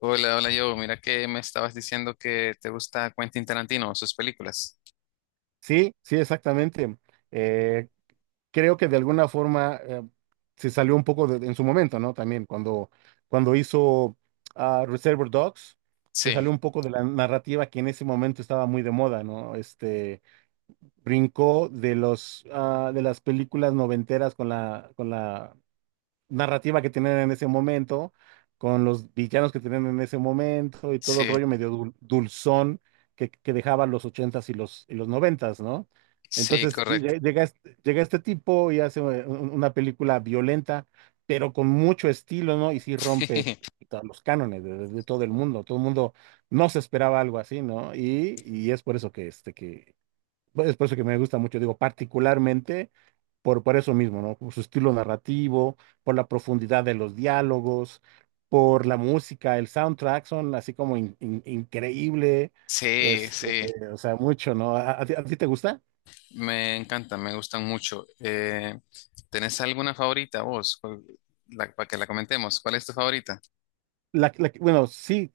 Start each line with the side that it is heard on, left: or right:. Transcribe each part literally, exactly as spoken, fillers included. left: Hola, hola, yo. Mira que me estabas diciendo que te gusta Quentin Tarantino, sus películas.
right: Sí, sí, exactamente. Eh, Creo que de alguna forma eh, se salió un poco de- en su momento, ¿no? También cuando, cuando hizo ah, Reservoir Dogs, se
left: Sí,
right: salió un poco de la narrativa que en ese momento estaba muy de moda, ¿no? Este, brincó de los, ah, de las películas noventeras con la, con la narrativa que tienen en ese momento, con los villanos que tienen en ese momento y todo el
left: sí,
right: rollo medio dul- dulzón que, que dejaban los ochentas y los y los noventas, ¿no?
left: sí,
right: Entonces lle-
left: correcto.
right: lle- llega este, llega este tipo y hace eh, un- una película violenta, pero con mucho estilo, ¿no? Y sí rompe puta, los cánones de, de- de todo el mundo. Todo el mundo no se esperaba algo así, ¿no? Y, y es por eso que este que pues, es por eso que me gusta mucho, digo, particularmente por, por eso mismo, ¿no? Por su estilo narrativo, por la profundidad de los diálogos, por la música, el soundtrack son así como in- in- increíble,
left: Sí,
right: este,
left: sí,
right: o sea, mucho, ¿no? ¿A, a ti a ti te gusta?
left: me encanta, me gustan mucho. Eh, ¿tenés alguna favorita vos? ¿Cuál- la- ¿para que la comentemos? ¿Cuál es tu favorita?
right: La, la que- bueno, sí,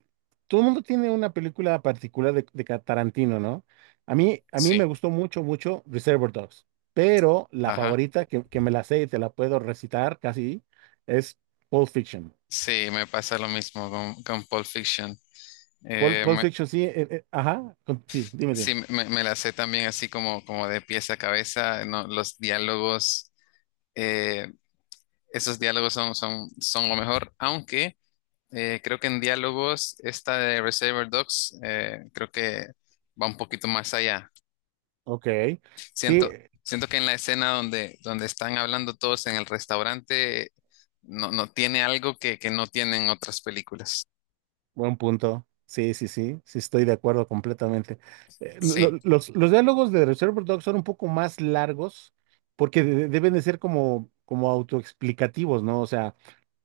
right: todo el mundo tiene una película particular de, de Ca- Tarantino, ¿no? A mí, a mí me
left: Sí,
right: gustó mucho, mucho Reservoir Dogs, pero la
left: ajá.
right: favorita que, que me la sé y te la puedo recitar casi es Pulp Fiction.
left: Sí, me pasa lo mismo con, con Pulp Fiction.
right: Pulp,
left: Eh,
right: Pulp
left: me-
right: Fiction, sí, eh, eh, ajá, con- sí, dime,
left: sí,
right: dime.
left: me, me la sé también así como, como de pies a cabeza, no, los diálogos. eh, Esos diálogos son, son, son lo mejor, aunque eh, creo que en diálogos esta de Reservoir Dogs eh, creo que va un poquito más allá.
right: Ok, sí,
left: Siento,
right: eh,
left: siento que en la escena donde, donde están hablando todos en el restaurante no, no tiene algo que, que no tienen otras películas.
right: buen punto. Sí, sí, sí, sí, estoy de acuerdo completamente. Eh, lo-
left: Sí,
right: lo- los, los diálogos de Reservoir Dogs son un poco más largos porque de- deben de ser como, como autoexplicativos, ¿no? O sea,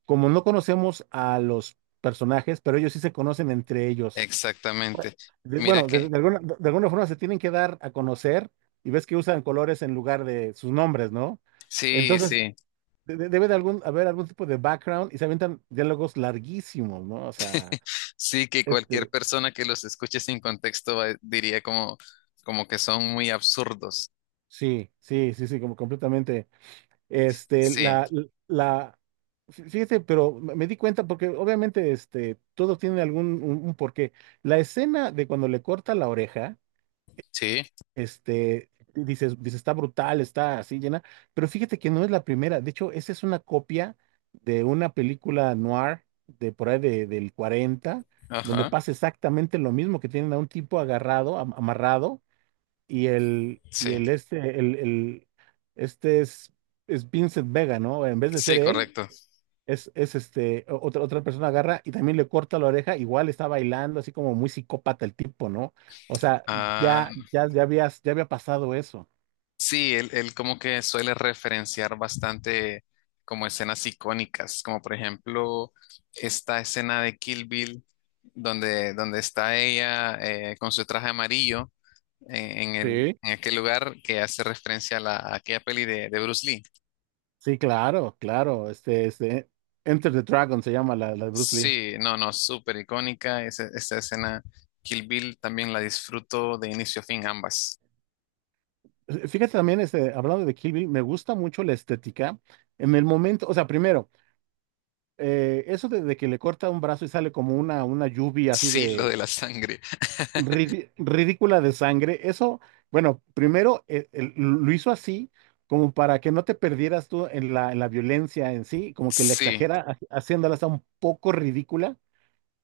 right: como no conocemos a los personajes, pero ellos sí se conocen entre ellos.
left: exactamente.
right: De-
left: Mira
right: bueno, de,
left: que,
right: de alguna, de alguna forma se tienen que dar a conocer y ves que usan colores en lugar de sus nombres, ¿no?
left: sí,
right: Entonces,
left: sí,
right: de- de- debe de algún, haber algún tipo de background y se avientan diálogos larguísimos, ¿no? O sea,
left: sí que cualquier
right: este,
left: persona que los escuche sin contexto va- diría como, como que son muy absurdos.
right: sí, sí, sí, sí, como completamente. Este,
left: Sí,
right: la, la, fí- fíjate, pero me me di cuenta porque obviamente, este, todo tiene algún, un, un porqué. La escena de cuando le corta la oreja.
left: sí,
right: Este, y dices, dices, está brutal, está así llena, pero fíjate que no es la primera. De hecho, esa es una copia de una película noir de por ahí de- del cuarenta donde
left: ajá,
right: pasa exactamente lo mismo, que tienen a un tipo agarrado, am- amarrado, y el, y
left: sí.
right: el este, el, el- este es, es Vincent Vega, ¿no? En vez de ser
left: Sí,
right: él,
left: correcto.
right: es, es este, o- otra, otra persona agarra y también le corta la oreja, igual está bailando, así como muy psicópata el tipo, ¿no? O sea,
left: Ah,
right: ya, ya, ya habías, ya había pasado eso.
left: sí, él, él como que suele referenciar bastante como escenas icónicas, como por ejemplo esta escena de Kill Bill, donde, donde está ella eh, con su traje amarillo eh, en el,
right: Sí.
left: en aquel lugar que hace referencia a, la, a aquella peli de, de Bruce Lee.
right: Sí, claro, claro. Este, este, Enter the Dragon se llama la, la de Bruce Lee.
left: Sí, no, no, súper icónica esa, esa escena. Kill Bill también la disfruto de inicio a fin ambas.
right: Eh, Fíjate también, este, hablando de Kill Bill, me gusta mucho la estética. En el momento, o sea, primero, eh, eso de, de que le corta un brazo y sale como una, una lluvia así
left: Sí, lo de
right: de
left: la sangre.
right: Ridi- ridícula de sangre. Eso, bueno, primero eh, el- lo hizo así como para que no te perdieras tú en la, en la violencia en sí, como que la
left: Sí,
right: exagera ha- haciéndola hasta un poco ridícula.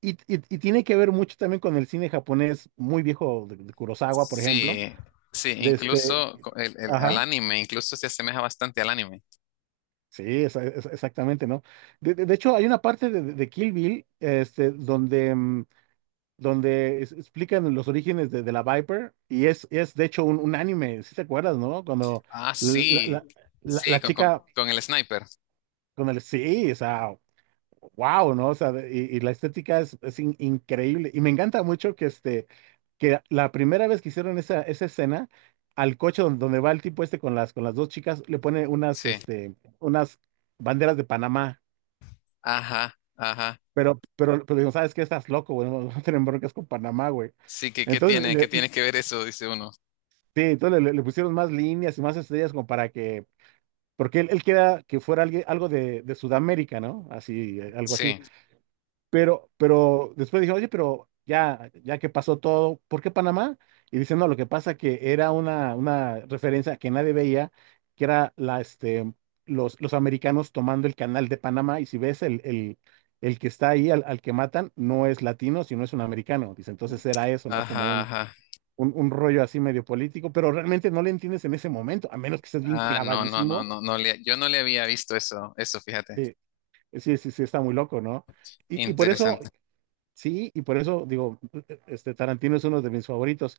right: Y, y- y tiene que ver mucho también con el cine japonés muy viejo de, de Kurosawa, por ejemplo.
left: sí, sí,
right: De este,
left: incluso co- el, el- al
right: ajá,
left: anime, incluso se asemeja bastante al anime.
right: sí, esa- esa- exactamente, ¿no? De, de- de hecho, hay una parte de, de- de Kill Bill este, donde mm, donde es- explican los orígenes de, de la Viper y es, es de hecho un, un anime, si te acuerdas, ¿no? Cuando
left: Ah,
right: la, la-
left: sí,
right: la-
left: sí,
right: la
left: con, con,
right: chica
left: con el sniper,
right: con el sí, o sea, wow, ¿no? O sea, de- y, y la estética es, es in- increíble y me encanta mucho que este, que la primera vez que hicieron esa, esa escena, al coche don- donde va el tipo este con las, con las dos chicas, le pone unas,
left: sí.
right: este, unas banderas de Panamá.
left: Ajá, ajá.
right: Pero, pero, pero digo, ¿sabes qué? Estás loco, güey. No, no tienen broncas con Panamá, güey.
left: Sí, ¿que qué tiene, qué
right: Entonces,
left: tiene que ver eso? Dice uno.
right: sí, entonces le, le pusieron más líneas y más estrellas como para que, porque él, él quería que fuera alguien, algo de, de Sudamérica, ¿no? Así, eh, algo así.
left: Sí,
right: Pero, pero después dije, oye, pero ya, ya que pasó todo, ¿por qué Panamá? Y dice, no, lo que pasa que era una, una referencia que nadie veía, que era la, este, los, los americanos tomando el canal de Panamá, y si ves el, el, el que está ahí, al, al que matan, no es latino, sino es un americano. Dice, entonces era eso, ¿no?
left: ajá,
right: Como
left: ajá.
right: un, un rollo así medio político, pero realmente no le entiendes en ese momento, a menos que estés bien
left: Ah, no, no, no,
right: clavadísimo.
left: no, no le, yo no le había visto eso, eso, fíjate.
right: Sí, sí, sí, sí, está muy loco, ¿no? Y, y por eso,
left: Interesante.
right: sí, y por eso digo, este Tarantino es uno de mis favoritos.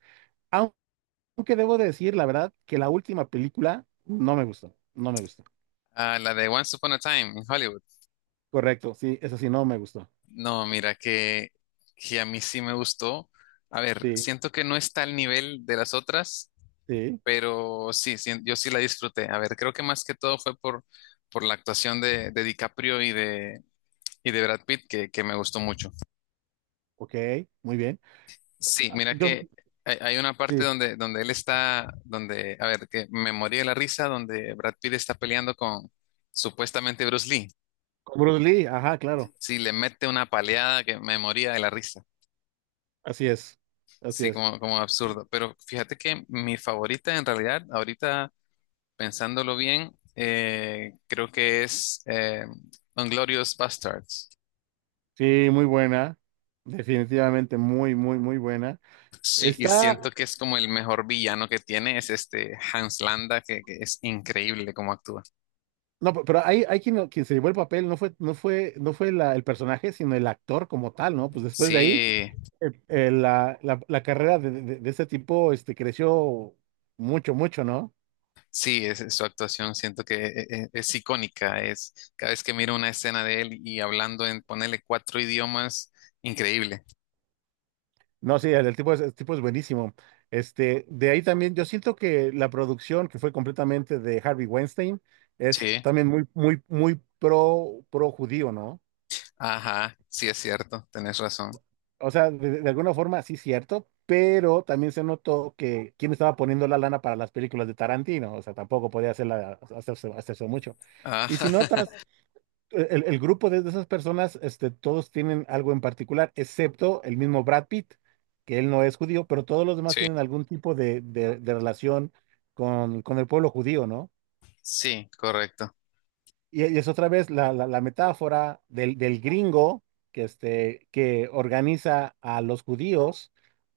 right: Aunque debo decir, la verdad, que la última película no me gustó, no me gustó.
left: Ah, la de Once Upon a Time en Hollywood.
right: Correcto, sí, eso sí, no me gustó.
left: No, mira, que, que a mí sí me gustó. A ver,
right: Sí,
left: siento que no está al nivel de las otras,
right: sí,
left: pero sí, sí, yo sí la disfruté. A ver, creo que más que todo fue por, por la actuación de, de DiCaprio y de, y de Brad Pitt que, que me gustó mucho.
right: ok, muy bien.
left: Sí,
right: Ah,
left: mira
right: yo,
left: que hay, hay una parte
right: sí,
left: donde, donde él está, donde, a ver, que me morí de la risa, donde Brad Pitt está peleando con supuestamente Bruce Lee.
right: con Bruce Lee, ajá, claro,
left: Sí, le mete una paleada que me moría de la risa.
right: así es, así
left: Sí,
right: es.
left: como, como absurdo. Pero fíjate que mi favorita en realidad, ahorita... pensándolo bien, eh, creo que es eh, Inglorious Bastards.
right: Sí, muy buena, definitivamente muy, muy, muy buena.
left: Sí, y
right: Está,
left: siento que es como el mejor villano que tiene, es este Hans Landa, que, que es increíble cómo actúa.
right: no, pe- pero hay, hay quien, quien se llevó el papel, no fue, no fue, no fue la- el personaje, sino el actor como tal, ¿no? Pues después de ahí,
left: Sí,
right: eh, eh, la, la- la carrera de, de, de este tipo, este, creció mucho, mucho, ¿no?
left: sí, es, su actuación siento que e- e- es icónica, es cada vez que miro una escena de él y hablando en ponerle cuatro idiomas, increíble.
right: No, sí, el, el tipo es, el tipo es buenísimo. Este, de ahí también, yo siento que la producción, que fue completamente de Harvey Weinstein, es
left: Sí,
right: también muy, muy, muy pro, pro judío, ¿no?
left: ajá, sí es cierto, tenés razón.
right: O sea, de, de alguna forma sí cierto, pero también se notó que quién estaba poniendo la lana para las películas de Tarantino, o sea, tampoco podía hacerla, hacerse, hacerse mucho.
left: Ah,
right: Y si notas, e, el, el grupo de, de esas personas, este, todos tienen algo en particular, excepto el mismo Brad Pitt, que él no es judío, pero todos los demás
left: sí,
right: tienen algún tipo de, de- de relación con, con el pueblo judío, ¿no?
left: sí, correcto,
right: Y, y es otra vez la, la- la metáfora del, del gringo que, este, que organiza a los judíos,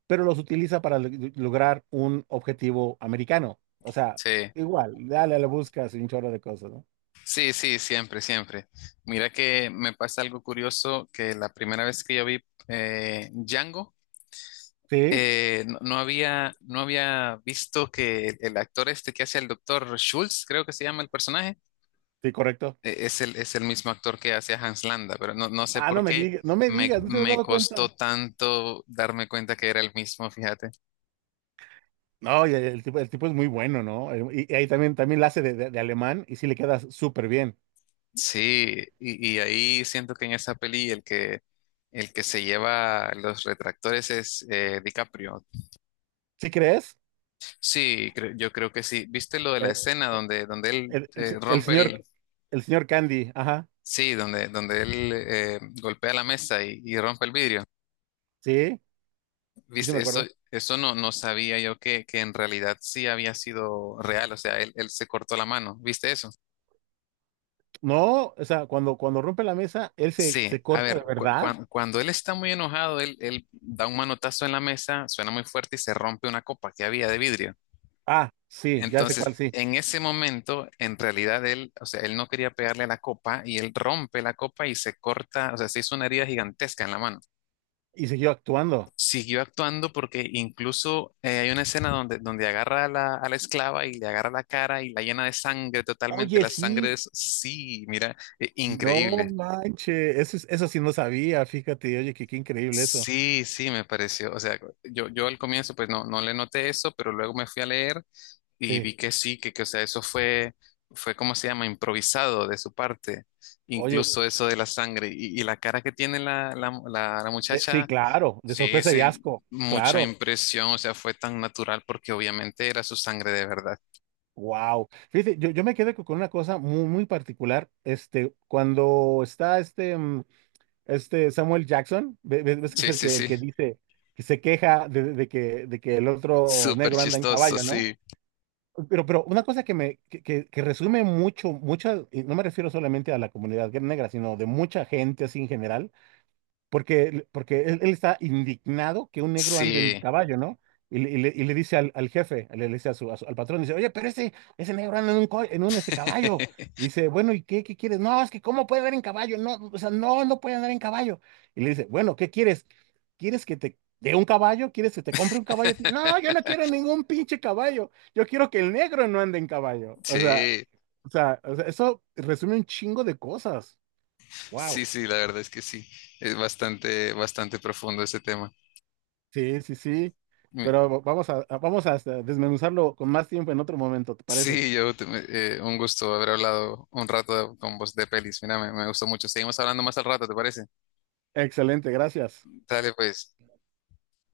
right: pero los utiliza para lo- lograr un objetivo americano. O sea,
left: sí.
right: igual, dale a la busca un chorro de cosas, ¿no?
left: Sí, sí, siempre, siempre. Mira que me pasa algo curioso que la primera vez que yo vi eh, Django,
right: Sí,
left: eh, no, no había, no había visto que el, el actor este que hace el doctor Schultz, creo que se llama el personaje,
right: sí, correcto.
left: eh, es el, es el mismo actor que hace a Hans Landa, pero no, no sé
right: Ah,
left: por
right: no me
left: qué
right: digas, no me
left: me,
right: digas, no te has
left: me
right: dado
left: costó
right: cuenta.
left: tanto darme cuenta que era el mismo, fíjate.
right: No, y el, tipo, el tipo es muy bueno, ¿no? Eh, Y, y ahí también, también la hace de, de- de alemán y sí le queda súper bien.
left: Sí, y, y ahí siento que en esa peli el que, el que se lleva los retractores es eh, DiCaprio.
right: ¿Sí crees?
left: Sí, cre- yo creo que sí. ¿Viste lo de la
right: El,
left: escena donde, donde él
right: el-
left: eh,
right: el- el
left: rompe
right: señor,
left: el...
right: el señor Candy, ajá,
left: Sí, donde, donde él eh, golpea la mesa y, y rompe el vidrio?
right: sí, sí, sí me
left: ¿Viste? Eso,
right: acuerdo.
left: eso no, no sabía yo que, que en realidad sí había sido real. O sea, él, él se cortó la mano. ¿Viste eso?
right: No, o sea, cuando, cuando rompe la mesa, él se,
left: Sí,
right: se
left: a
right: corta
left: ver,
right: de
left: cu-
right: verdad.
left: cuan- cuando él está muy enojado, él, él da un manotazo en la mesa, suena muy fuerte y se rompe una copa que había de vidrio.
right: Ah, sí, ya sé cuál,
left: Entonces,
right: sí.
left: en ese momento, en realidad él, o sea, él no quería pegarle a la copa y él rompe la copa y se corta, o sea, se hizo una herida gigantesca en la mano.
right: Y siguió actuando.
left: Siguió actuando porque incluso eh, hay una escena donde, donde agarra a la, a la esclava y le agarra la cara y la llena de sangre totalmente.
right: Oye,
left: La sangre
right: sí,
left: es, sí, mira, eh,
right: no
left: increíble.
right: manches. Eso, es- eso sí no sabía, fíjate. Oye, qué, qué increíble eso.
left: Sí, sí, me pareció. O sea, yo, yo al comienzo pues no, no le noté eso, pero luego me fui a leer y
right: Sí,
left: vi que sí, que, que, o sea, eso fue, fue, ¿cómo se llama? Improvisado de su parte.
right: oye,
left: Incluso eso de la sangre. Y, y la cara que tiene la, la, la, la
right: de- sí,
left: muchacha,
right: claro, de
left: sí,
right: sorpresa y
left: sí,
right: asco,
left: mucha
right: claro.
left: impresión. O sea, fue tan natural porque obviamente era su sangre de verdad.
right: Wow. Fíjate, yo, yo me quedé con con una cosa muy, muy particular. Este, cuando está este, mm, este Samuel Jackson, ve- ve- ves que es
left: Sí,
right: el
left: sí,
right: que, el
left: sí.
right: que dice, que se queja de, de que, de que el otro
left: Súper
right: negro anda en
left: chistoso,
right: caballo, ¿no?
left: sí.
right: Pero, pero una cosa que me que, que- que resume mucho, mucha, y no me refiero solamente a la comunidad negra, sino de mucha gente así en general, porque, porque él, él está indignado que un negro ande en
left: Sí.
right: caballo, ¿no? Y, le, y le- y le dice al, al jefe, le, le dice a su, a su- al patrón, dice, oye, pero ese, ese negro anda en un, co- en un este caballo. Y dice, bueno, ¿y qué, qué quieres? No, es que ¿cómo puede andar en caballo? No, o sea, no, no puede andar en caballo. Y le dice, bueno, ¿qué quieres? ¿Quieres que te dé un caballo? ¿Quieres que te compre un caballo a ti?". No, yo no quiero ningún pinche caballo. Yo quiero que el negro no ande en caballo. O sea,
left: Sí,
right: o sea, o sea, eso resume un chingo de cosas.
left: sí,
right: Wow.
left: sí, la verdad es que sí. Es bastante, bastante profundo ese tema.
right: Sí, sí, sí. Pero vamos a, a- vamos a este, desmenuzarlo con más tiempo en otro momento, ¿te parece?
left: Sí, yo te- me- eh, un gusto haber hablado un rato con vos de pelis. Mira, me, me gustó mucho. Seguimos hablando más al rato, ¿te parece?
right: Excelente, gracias.
left: Dale, pues.